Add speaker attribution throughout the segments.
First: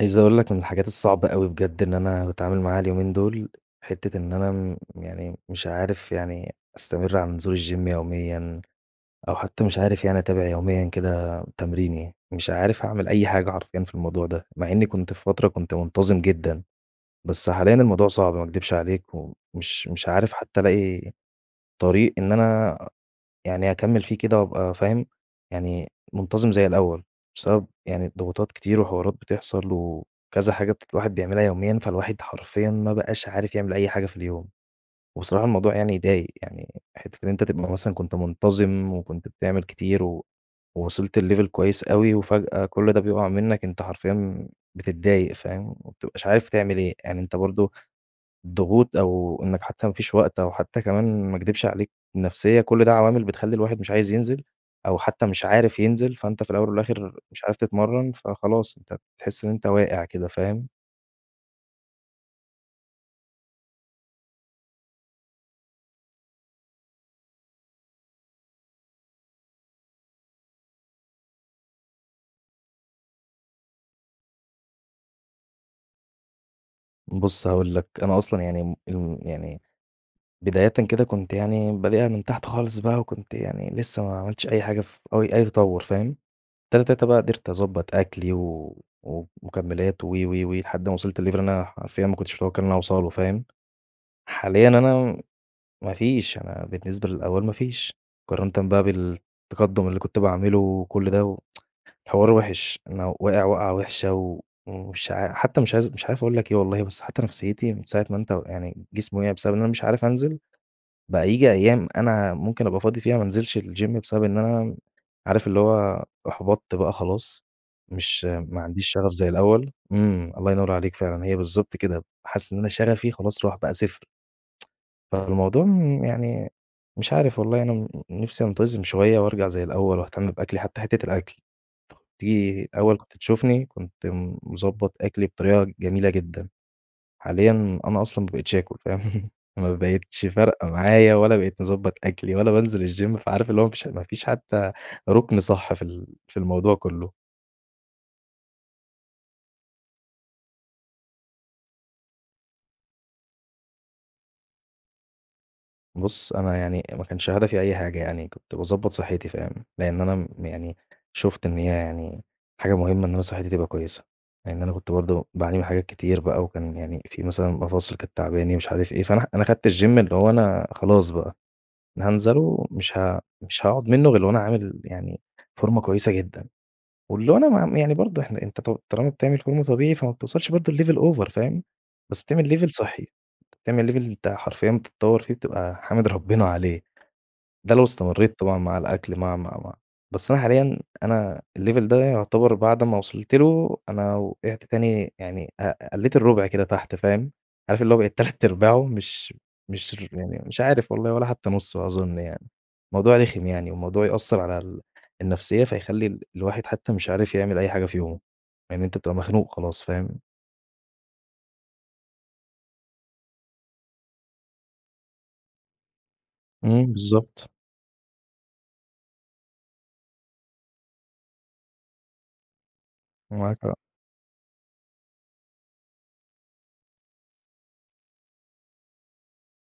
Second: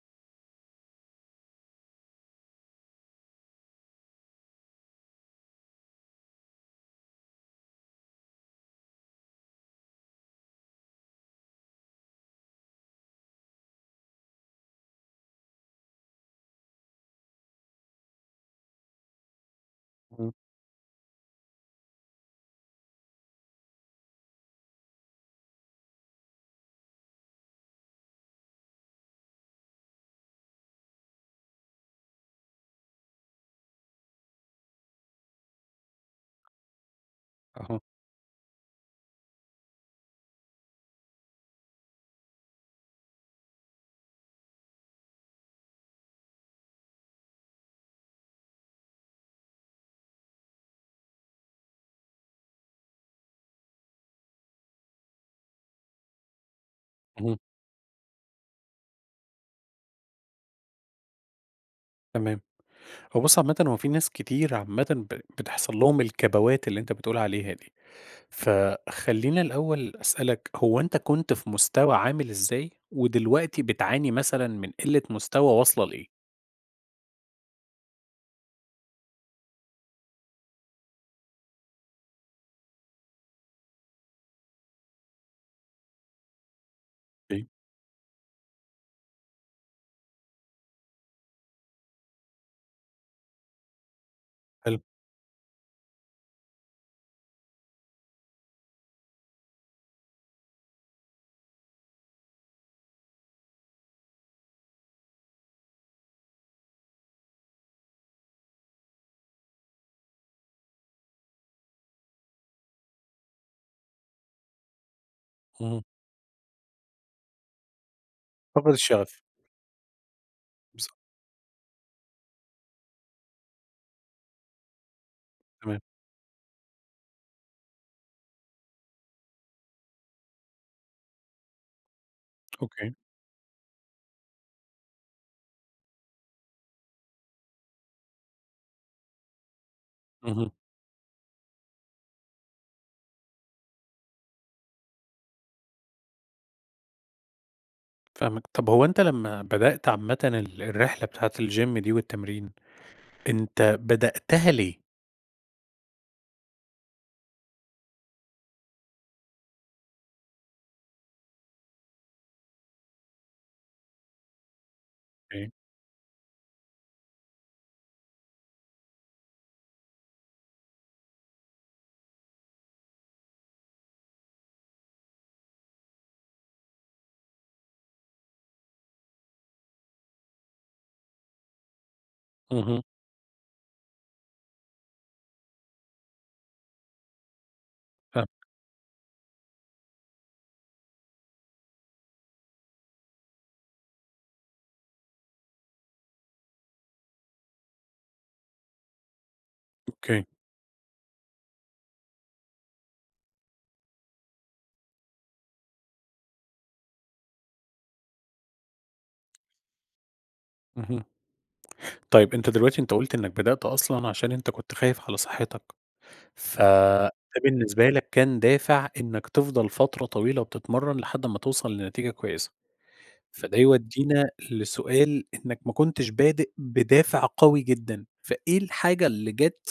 Speaker 1: عايز أقول لك من الحاجات الصعبة أوي بجد إن أنا باتعامل معاها اليومين دول، حِتّة إن أنا م يعني مش عارف يعني أستمر على نزول الGym يوميًا أو حتى مش عارف يعني أتابع يوميًا كده آآ تمريني، مش عارف أعمل أي حاجة حرفيًأ في الموضوع ده، مع إنّي كنت في فترة كنت منتظم جدًا، بس حاليًا الموضوع صعب ما أكدبش عليك، ومش مش
Speaker 2: إمم.
Speaker 1: عارف حتى ألاقي طريق إن أنا يعني أكمّل فيه كده وأبقى فاهم، يعني منتظم زي الأول، بسبب يعني الضغوطات كتير وحوارات بتحصل وكذا حاجة بت الواحد بيعملها يوميًا، فالواحد حرفيًا ما بقاش عارف يعمل أي حاجة في اليوم. وبصراحة الموضوع يعني يضايق، يعني حِتّة أنت تبقى
Speaker 2: أها.
Speaker 1: مثلًا كنت منتظم وكنت بتعمل كتير و وصلت لLevel كويس أوي، وفجأة كل ده بيبقع منّك، أنت حرفيًا بتتضايق فاهم، وما بتبقاش عارف تعمل إيه، يعني أنت برضه الضغوط أو إنّك حتى ما فيش وقت أو حتى كمان- ما أكدبش عليك- النفسية، كل ده عوامل بتخلّي الواحد مش عايز ينزل أو حتى مش عارف ينزل، فأنت في الأول والآخر
Speaker 2: اهم.
Speaker 1: مش عارف تتمرن، فخلاص أنت بتحس إن أنت واقع كده فاهم؟
Speaker 2: تمام. هو بُص عامةً هُو في ناس كتير عامةً ب بتحصل لهم الكبوات اللي أنت بتقول عليها دي. فخلّينا الأول أسألك، هو أنت كنت في مستوى عامل إزاي، ودلوقتي بتعاني مثلًا من قلة مستوى واصلة لإيه؟
Speaker 1: بُص هأقول لك، أنا أصلًا يعني، إمم، امم، يعني بدايةً كده كنت يعني بادئها من تحت خالص بقى وكنت يعني لسه ما عملتش أي حاجة ف أو أي تطور فاهم، تاتا تاتا بقى
Speaker 2: إيه.
Speaker 1: قدرت أضبط أكلي و و ومكملات وِ، وِ، وِ، لحد ما وصلت لLevel أنا حرفيًا ما كُنتش مُتوقع إن أنا هاوصلُه، فاهم حاليًا
Speaker 2: حلو.
Speaker 1: أنا م ما فيش أنا بالنسبة للأول ما فيش، مقارنةً بقى بالتقدم اللي كنت بأعمله وكل ده و حوار وحش، أنا واقع وقعة وحشة و ومش عا حتى مش عايز مش عارف أقول لك إيه والله بس حتى نفسيتي من ساعة ما أنت ويعني جسمي وقع بسبب إن أنا مش عارف أنزل، بقى ييجي أيام أنا ممكن أبقى فاضي فيها ما أنزلش الGym بسبب إن أنا م عارف اللي
Speaker 2: اهم.
Speaker 1: هو أحبطت بقى خلاص، مش ما
Speaker 2: فاقد
Speaker 1: عنديش شغف
Speaker 2: الشغف.
Speaker 1: زي الأول، امم، الله ينور
Speaker 2: بالضبط.
Speaker 1: عليك فعلًا، هي بالضبط كده، حاسس إن أنا شغفي خلاص راح بقى صفر فالموضوع
Speaker 2: تمام.
Speaker 1: م يعني مش عارف والله أنا ن نفسي أنتظم شوية وأرجع زي الأول وأهتم بأكلي حتى حِتّة الأكل، تيجي
Speaker 2: أوكي.
Speaker 1: الأول كنت تشوفني كنت مضبط أكلي بطريقة جميلة جدًا، حاليًا أنا أصلًا ما بقيتش آكل فاهم ما بقيتش
Speaker 2: اهم.
Speaker 1: فارقة معايا ولا بقيت مضبط أكلي ولا بانزل الGym فعارف اللي هو ما فيش ما فيش حتى ركن صح في ال في الموضوع كلّه.
Speaker 2: فاهمك. طَب هو أنت لمّا بدأت عامةً ال الرحلة بتاعة الGym دي والتمرين، أنت بدأتها ليه؟
Speaker 1: بُص، أنا يعني ما كانش هدفي أي حاجة، يعني كنت باضبط صحتي فاهم، لأن أنا م يعني شُفت إن هي يعني حاجة مهمة إن أنا صحتي تبقى كويسة، لإن أنا كنت برضه
Speaker 2: أوكي.
Speaker 1: باعاني من حاجات كتير بقى وكان يعني فيه مثلًا مفاصل كانت تعباني مش عارف إيه، فأنا ه أنا خدت الGym اللي هو أنا خلاص بقى، أنا هانزله ومش ها مش هاقعد منه غير وأنا عامل يعني فورمة كويسة جدًا. واللي هو أنا ما يعني برضه إحنا أنت تُ طالما بتعمل فورمة طبيعي فما بتوصلش برضه لLevel over فاهم، بس بتعمل Level
Speaker 2: اهم.
Speaker 1: صحّي، بتعمل Level أنت حرفيًا بتتطّور فيه بتبقى حامد ربنا عليه ده لو استمريت
Speaker 2: فاهمك.
Speaker 1: طبعًا مع الأكل مع، مع، مع. بس أنا حاليًا أنا الLevel ده يعتبر بعد ما وصلت له، أنا وقعت تاني يعني ق قلّيت الرُبع كده تحت فاهم، عارف اللي بقيت تلات أرباعه مش مش ر
Speaker 2: أوكي.
Speaker 1: يعني مش عارف والله ولا حتى نُصه أظن يعني. موضوع رخم يعني وموضوع يأثّرعلى ال النفسية، فيخلّي الواحد حتى مش عارف يعمل أي حاجة في يومه، لأن أنت بتبقى مخنوق خلاص فاهم؟
Speaker 2: اهم طيب، أنت دلوقتي أنت قُلت إنّك بدأت أصلًا عشان أنت كنت خايف على صحتك،
Speaker 1: إمم،
Speaker 2: فَده
Speaker 1: بالضبط.
Speaker 2: بالنسبة لك كان دافع إنّك تِفضل فترة طويلة وبتتمرن لحد أمّا توصل لنتيجة كويسة. فده
Speaker 1: معاك حق.
Speaker 2: يودّينا لسؤال إنّك ما كُنتش بادئ بدافع قوي جدًا، فإيه الحاجة اللي جات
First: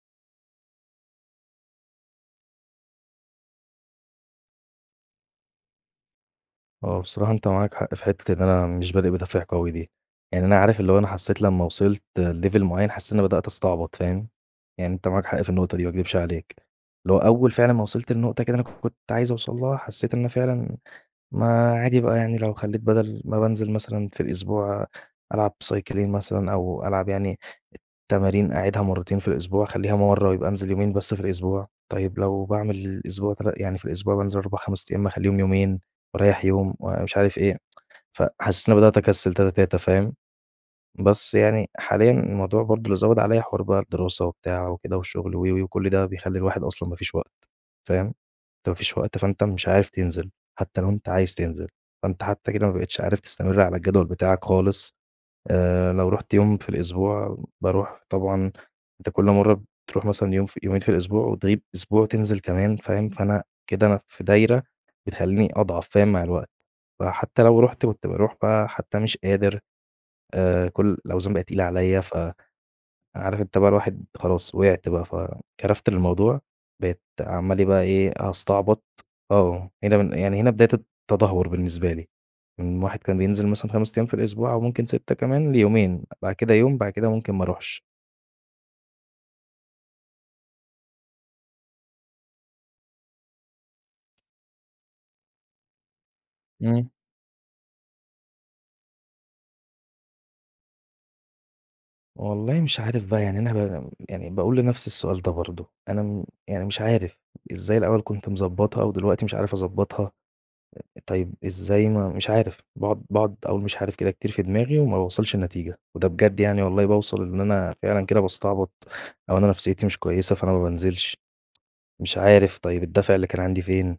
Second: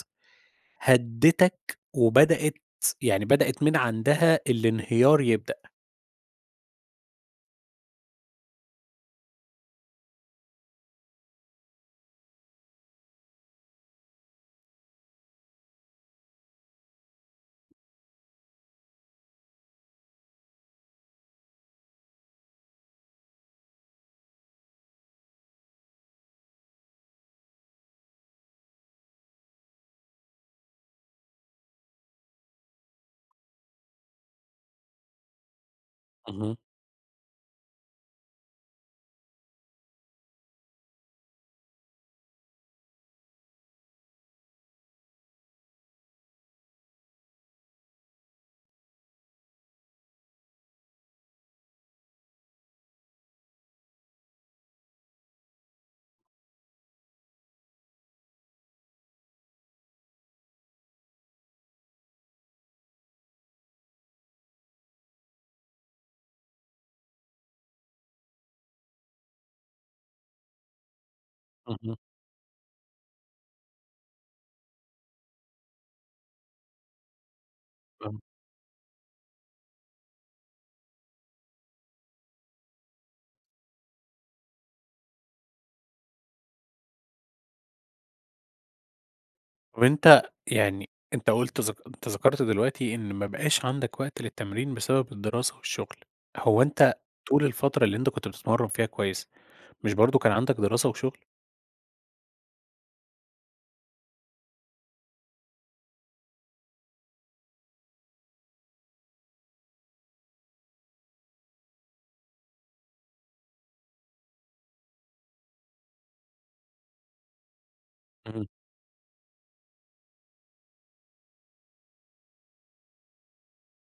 Speaker 2: هدّتك وبدأت س يعني بدأت من عندها الإنهيار يبدأ؟
Speaker 1: هُو بصراحة أنت معاك حق في حِتّة إن أنا مش بادئ بدافع قوي دي، يعني أنا عارف اللي هو أنا حسيت لمّا وِصلت لLevel معيّن حسيت إن أنا بدأت أستعبط، فاهم، يعني أنت معاك حق في النقطة دي ما أكدبش عليك، اللي هو أول فعلًا ما وصلت لنقطة كده أنا كنت عايز أوصل لها، حسيت إن أنا فعلًا ما عادي بقى يعني لو خلّيت بدل ما بانزل مثلًا في الأسبوع ألعب سايكلين مثلًا أو ألعب يعني تمارين أعيدها مرتين في الأسبوع، خليها مرة ويبقى أنزل يومين بس في الأسبوع، طيب لو باعمل الأسبوع تلا يعني في الأسبوع بانزل 4، 5 أيام، ما أخلّيهم يومين وأريّح
Speaker 2: اهم.
Speaker 1: يوم ومش عارف إيه. فحسّيت إنّي بدأت أكسل تاتا تاتا فاهم، بس يعني حاليًا الموضوع برضه اللي زوّد عليَّ حوار بقى الدراسة وبتاع وكده والشغل وِ، وِ، وكل ده بيخلّي الواحد أصلًا ما فيش وقت، فاهم، أنت ما فيش وقت فأنت مش عارف تنزل، حتى لو أنت عايز تنزل، فأنت حتى كده ما بقيتش عارف تستمر على الجدول بتاعك خالص، آآ، لو رُحت يوم في الأسبوع، باروح طبعًا، أنت كل مرة بتروح مثلًا يوم ف يومين في الأسبوع وتغيب أسبوع وتنزل كمان فاهم، فأنا كده أنا في دايرة بتخلّيني أضعف فاهم، مع الوقت. فحتى لو رُحت وبت روح بقى حتى مش قادر، آآ، كل الأوزان بقت تقيلة
Speaker 2: أها.
Speaker 1: عليَّ، ف عارف أنت بقى الواحد خلاص وقعت بقى، فكرفت للموضوع، بقيت عمّال إيه بقى إيه
Speaker 2: فاهم
Speaker 1: أستعبط آه هنا بن يعني هنا بداية الت التدهور بالنسبة لي، من واحد كان بينزل مثلًا 5 أيام في الأسبوع أو ممكن 6 كمان، ليومين، بعد كده يوم، بعد كده ممكن ما أرُوحش.
Speaker 2: طَب أنت، يعني أنت قُلت ذك أنت ذكرت دلوقتي إن ما بقاش عندك وقت للتمرين بسبب الدراسة والشغل، هو
Speaker 1: إمم.
Speaker 2: أنت طول الفترة اللي أنت كنت بتتمرن فيها كويس، مش برضه كان عندك دراسة وشغل؟
Speaker 1: والله مش عارف بقى يعني أنا ب يعني بأقول لنفسي السؤال ده برضه، أنا، إمم، يعني مش عارف، إزاي الأول كنت مضبطها و دلوقتي مش عارف أضبطها؟ آآ، طيب إزاي ما مش عارف! باقعد باقعد أقول مش عارف كده كتير في دماغي وما باوصلش لنتيجة، وده بجد يعني والله بأوصل إن أنا فعلًا كده
Speaker 2: اهم.
Speaker 1: باستعبط أو أنا نفسيتي مش كويسة، فأنا ما بانزلش، مش عارف طيب الدافع اللي كان عندي فين؟!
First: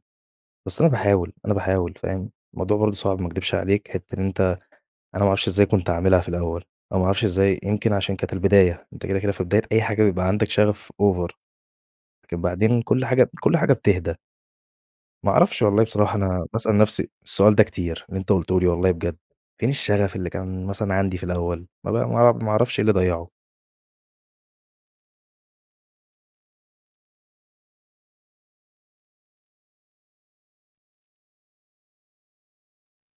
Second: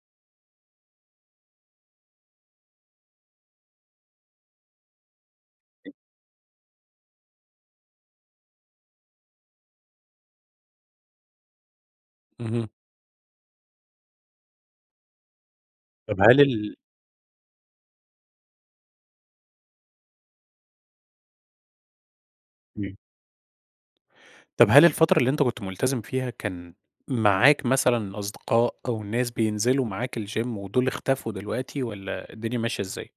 Speaker 1: بس أنا بأحاول، أنا بأحاول، فاهم، الموضوع برضه صعب ما أكدبش عليك، حِتّة إن أنت أنا ما أعرفش إزاي كنت عاملها في الأول، أو ما أعرفش إزاي يمكن عشان كانت البداية، أنت كده، كده في بداية أي حاجة بيبقى عندك شغف Over لكن
Speaker 2: اهم.
Speaker 1: بعدين كل حاجة ب كل حاجة بتهدى. ما أعرفش والله بصراحة
Speaker 2: طَب هل
Speaker 1: أنا
Speaker 2: ال
Speaker 1: باسأل نفسي السؤال ده كتير، اللي أنت قُلته لي والله بجد، فين الشغف اللي كان مثلًا عندي في الأول؟! ما ب ما ما أعرفش إيه اللي
Speaker 2: تمام.
Speaker 1: ضيعُه!
Speaker 2: طَب هل الفترة اللي أنت كنت مُلتزم فيها كان معاك مثلًا أصدقاء أو الناس بينزلوا معاك الGym ودول اختفوا دلوقتي والَّا الدنيا ماشية إزاي؟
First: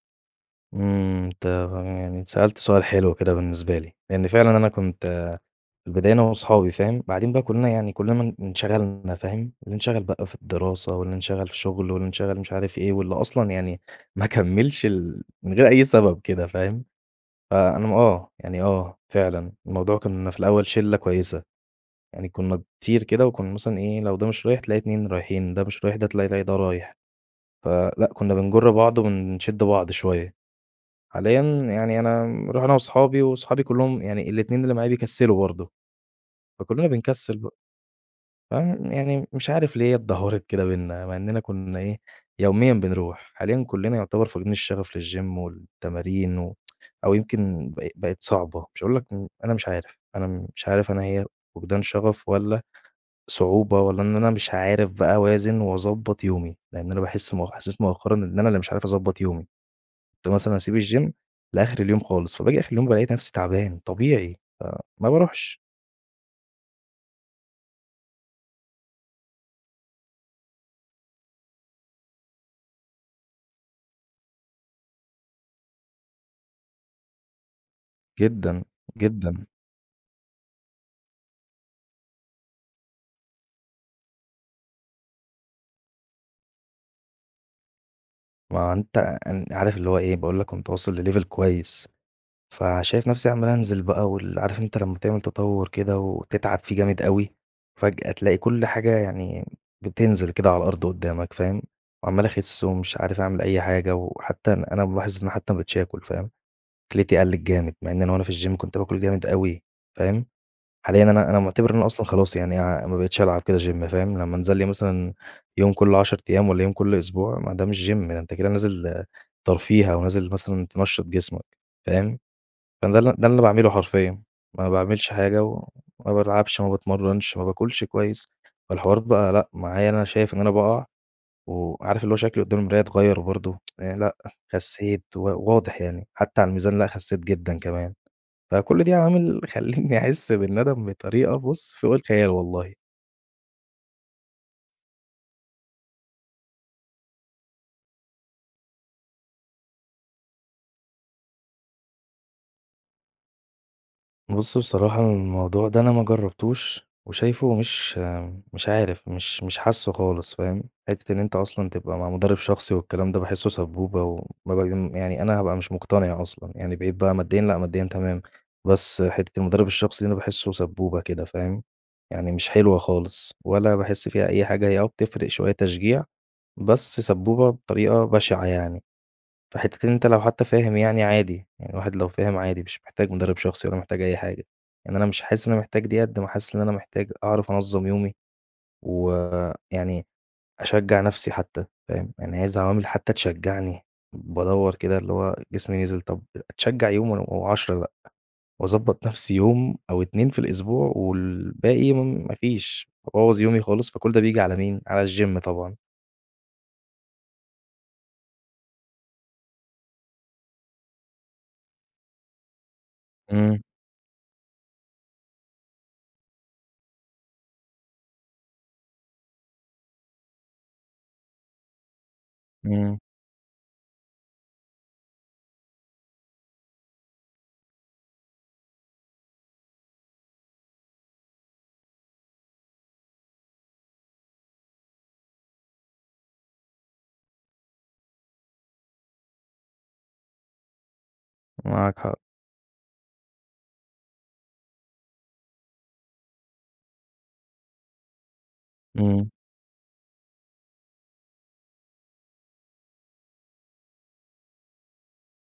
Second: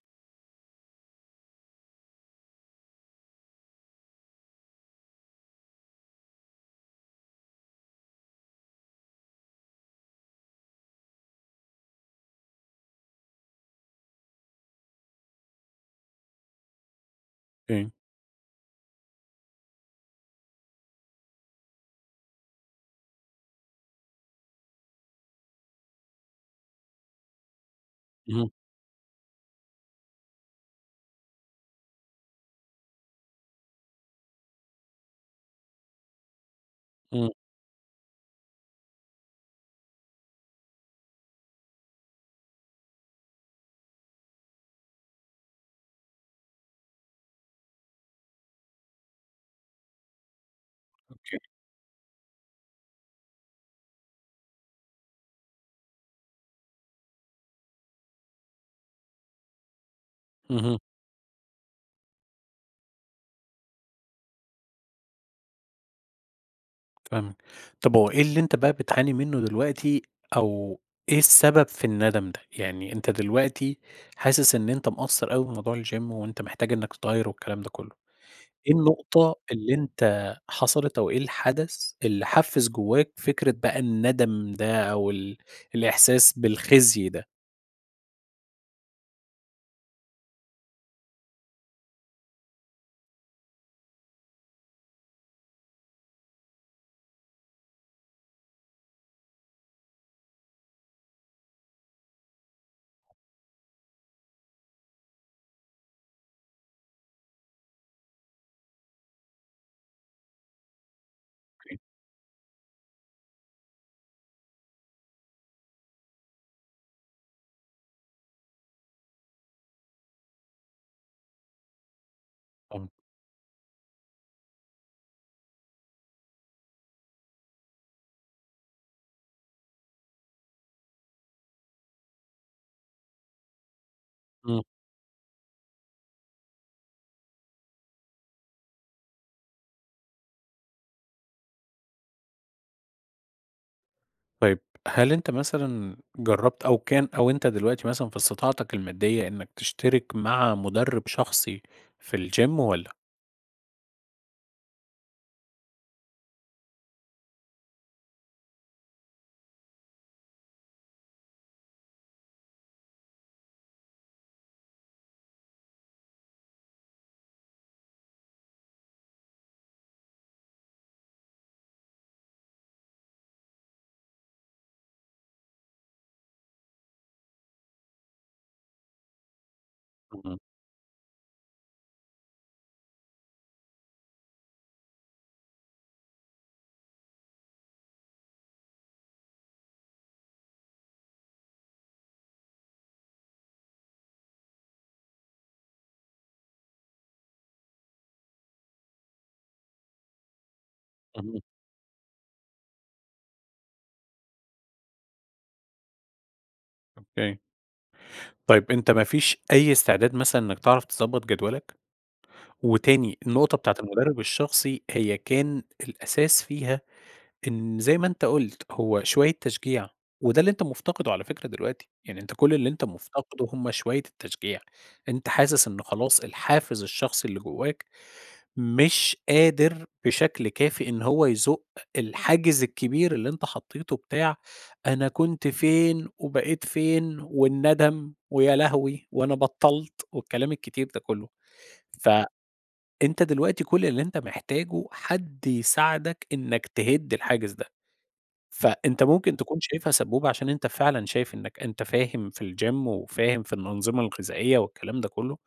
Speaker 1: إمم، أنت فاهم يعني سألت سؤال حلو كده بالنسبة لي، لأن فعلًا أنا كنت، آآ، في البداية أنا وأصحابي فاهم، بعدين بقى كُلّنا يعني كُلّنا م انشغلنا فاهم، اللي انشغل بقى في الدراسة واللي انشغل في شغله واللي انشغل مش عارف إيه واللي أصلًا يعني ما كمّلش ال من غير أي سبب كده فاهم، فأنا
Speaker 2: إمم.
Speaker 1: م آه، يعني آه، فعلًا، الموضوع كُنّا في الأول شِلّة كويسة، يعني كُنّا كتير كده وكُنّا مثلًا إيه، لو ده مش رايح تلاقي 2 رايحين، ده مش رايح تلاقي ي ده رايح. فلأ، كُنّا
Speaker 2: امم.
Speaker 1: بنجُرّ بعض ونشِدّ بعض شوية. حاليًا يعني أنا رُحنا وأصحابي وأصحابي كلّهم يعني ال2 اللي معايا بيكسلوا برضه، فكُلّنا
Speaker 2: إمم.
Speaker 1: بنكسّل بقى. فيعني يعني مش عارف ليه هي اتدهورت كده بيننا! مع إننا كُنّا إيه، يوميًا بنروح، حاليًا كُلنّا يُعتبر فاقدين الشّغف للGym والتمارين و أو يمكن ب بَقت صعبة، مش هأقول لك امم، أنا مش عارف! أنا م مش عارف أنا هي
Speaker 2: أوكي.
Speaker 1: فُقدان شَغف والّا صعوبة والّا إن أنا مش عارف بقى أوازن وأضبط يومي، لأن أنا باحِسّ مؤخ إحساس مؤخرًا إن أنا اللي مش عارف أضبط يومي، كُنت مثلًا
Speaker 2: اهم.
Speaker 1: أسيب الGym لآخر اليوم خالص، فباجي آخر اليوم بالاقي نفسي تعبان، طبيعي، فما باروحش.
Speaker 2: فاهمك. طَب هُو إيه اللي أنت بقى بتعاني منه دلوقتي أو إيه السبب في الندم ده؟ يعني أنت دلوقتي حاسس إن أنت مقصّر أوي بموضوع الGym وأنت محتاج إنك تتغير والكلام ده كلّه،
Speaker 1: جدًا،
Speaker 2: إيه النقطة
Speaker 1: جدًا.
Speaker 2: اللي أنت حصلِت أو إيه الحدث اللي حفّز جواك فكرة بقى الندم ده أو ال الإحساس بالخزي ده؟
Speaker 1: ما أنت إن عارف اللي هو إيه، باقول لك كُنت واصل لLevel كويّس فشايف نفسي عمّال أنزل بقى وال عارف أنت لمّا تعمل تطور كده وتتعب فيه جامد أوي، وفجأة تلاقي كل حاجة يعني بتنزل كده على الأرض قدّامك فاهم، عمّال أخِسّ ومش عارف أعمل أي حاجة وحتى أن أنا ملاحظ إن حتى ما بقيتش آكُل، فاهم، أكلتي قلّت جامد، مع إن أنا وأنا في الGym كنت بآكل جامد أوي، فاهم. حاليًا أنا أنا معتبِر إن
Speaker 2: أوكي.
Speaker 1: أنا أصلًا خلاص يعني، آآ، ما بقيتش ألعب كده Gym فاهم، لمّا أنزل لي مثلًا يوم كل 10 أيام والّا يوم كل أسبوع، ما ده مش Gym ده أنت كده نازل ترفيه أو نازل مثلًا تنشّط جسمك، فاهم.
Speaker 2: آه.
Speaker 1: فده ال ده اللي أنا باعمله حرفيًا، ما باعملش حاجة وما بالعبش، ما باتمرنش، ما باكُلش كويّس والحوار بقى لأ، معايا أنا شايف إن أنا بأقع و عارف اللي هو شكلي قدام المراية اتغيّر وبرضه آآ، لأ
Speaker 2: إمم.
Speaker 1: خسّيت، و واضح يعني، حتى على الميزان لا خسّيت جدًا كمان. فكُلّ دي عوامل خلِّتني أحِس بالنّدم بطريقة بُص، فوق الخيال والله!
Speaker 2: طيب، هل أنت مثلًا جرّبت، أو كان أو أنت دلوقتي مثلًا في إستطاعتك المادية إنك تشترك مع مدرب شخصي في الGym والّا؟
Speaker 1: بُص، بصراحة الموضوع ده أنا ما جربتوش وشايفُه مش مش عارف، مش مش حاسّه خالص فاهم، حِتّة إن أنت أصلًا تبقى مع مدرب شخصي والكلام ده باحسّه سبّوبة و وما باجي يعني أنا هابقى مش مقتنع أصلًا، يعني بقيت بقى ماديًا لأ، ماديًا تمام، بس حِتّة المدرب الشخصي دي أنا باحسُّه سبّوبة كده فاهم، يعني مش حلوة خالص ولا باحس فيها أي حاجة، هي آه بتفرق شوية تشجيع، بس سبّوبة بطريقة بشعة يعني. فحِتّة إن أنت لو
Speaker 2: اهم.
Speaker 1: حتى فاهم يعني عادي، يعني الواحد لو فاهم عادي، مش محتاج مدرب شخصي ولا محتاج أي حاجة. يعني أنا مش حاسس إن أنا محتاج ديّة، قد ما حاسس إن أنا محتاج أعرف أنظّم يومي، و يعني أشجّع نفسي حتى فاهم، يعني عايز عوامل حتى تشجعني، بادوّر كده اللي هو جسمي نزل، طَب أتشجع يوم ون و10 لأ، وأضبط نفسي يوم أو 2 في الأسبوع
Speaker 2: تمام.
Speaker 1: والباقي مُن ما فيش وأبوّظ يومي خالص، فكل ده بييجي على مين، على الGym طبعًا.
Speaker 2: أوكي. طيب أنت ما فيش أي إستعداد مثلًا إنّك تعرف تضبط جدولك؟ وتاني، النقطة
Speaker 1: إمم.
Speaker 2: بتاعة المدرب الشخصي هي كان الأساس فيها، إن زي ما أنت قُلت هو شوية تشجيع، وده اللي أنت مفتقده على فكرة دلوقتي، يعني أنت كل اللي أنت
Speaker 1: إمم.
Speaker 2: مفتقده هُم شوية التشجيع، أنت حاسس إن خلاص الحافز الشخصي اللي جواك مش قادر بشكل كافي إن هو يزُق الحاجز الكبير اللي أنت حطيته بتاع أنا كنت فين وبقيت فين والندم ويا لهوي وأنا بطّلت، والكلام الكتير ده كلّه.
Speaker 1: معاك
Speaker 2: ف
Speaker 1: حق.
Speaker 2: أنت دلوقتي كل اللي أنت محتاجه حد يساعدك إنك تهد الحاجز ده، فأنت
Speaker 1: إمم.
Speaker 2: ممكن تكون شايفها سبّوبة عشان أنت فعلًا شايف إنك أنت فاهم في الGym وفاهم في الأنظمة الغذائية والكلام ده كلّه،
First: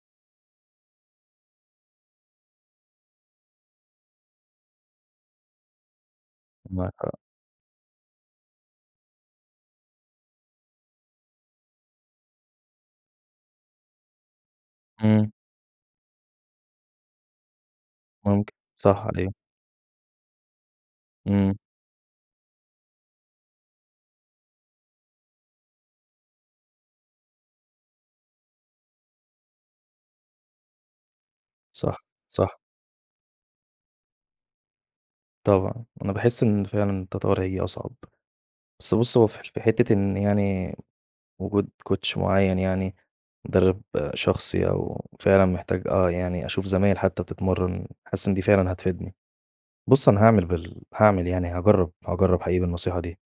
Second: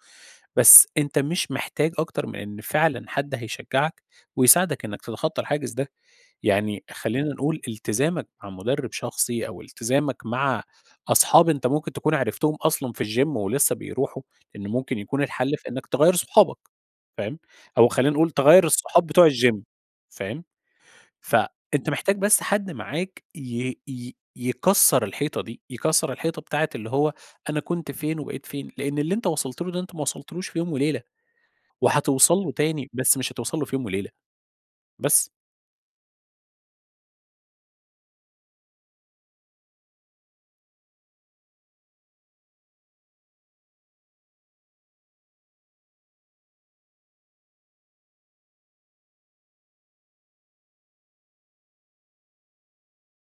Speaker 2: بس أنت مش محتاج أكتر من إن فعلًا حد هيشجعك ويساعدك إنك تتخطى الحاجز ده، يعني
Speaker 1: معاك حق.
Speaker 2: خلّينا نقول إلتزامك مع مدرب شخصي أو التزامك مع أصحاب أنت ممكن تكون عرفتهم أصلًا في الGym ولسه بيروحوا، إنه ممكن يكون
Speaker 1: إمم.
Speaker 2: الحل في إنك تغيّر صُحابك، فاهم، أو خلّينا نقول
Speaker 1: ممكن،
Speaker 2: تغيّر الصحاب
Speaker 1: صح
Speaker 2: بتوع
Speaker 1: عليه.
Speaker 2: الGym فاهم؟
Speaker 1: إمم.
Speaker 2: فأنت محتاج بس حد معاك ي ي يكَسّر الحيطة دي، يكَسّر الحيطة بتاعة اللي هو أنا كنت فين وبقيت فين، لأن اللي أنت وصلت له ده أنت ما وصلتلوش في يوم وليلة،
Speaker 1: صح،
Speaker 2: وهتوصل له
Speaker 1: صح.
Speaker 2: تاني، بس مش هتوصل له في يوم وليلة. بس.
Speaker 1: طبعًا، أنا باحس إن فعلًا التطور هييجي أصعب، بس بُص هو في في حِتّة إن يعني وجود Coach معين يعني، مدرب شخصي أو فعلًا محتاج آه يعني أشوف زمايل حتى بتتمرن، حاسس إن دي فعلًا هتفيدني. بُص أنا هاعمل بال هاعمل يعني هاجرب، هاجرب حقيقي بالنصيحة دي،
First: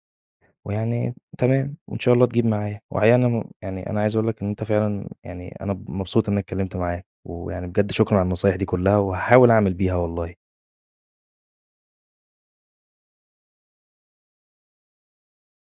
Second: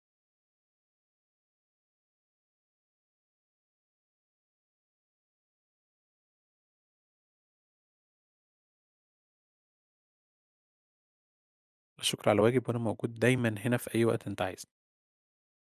Speaker 1: ويعني تمام وإن شاء الله تجيب معايا. وحقيقي يعني أنا م يعني أنا عايز أقول لك إن أنت فعلًا يعني أنا ب مبسوط إن أنا اتكلمت معاك، ويعني بجد شكرًا على النصايح دي كلّها، وهاحاول أعمل بيها والله.
Speaker 2: لا شُكر على واجب، وأنا موجود دايمًا هنا في أي وقت أنت عايزُه.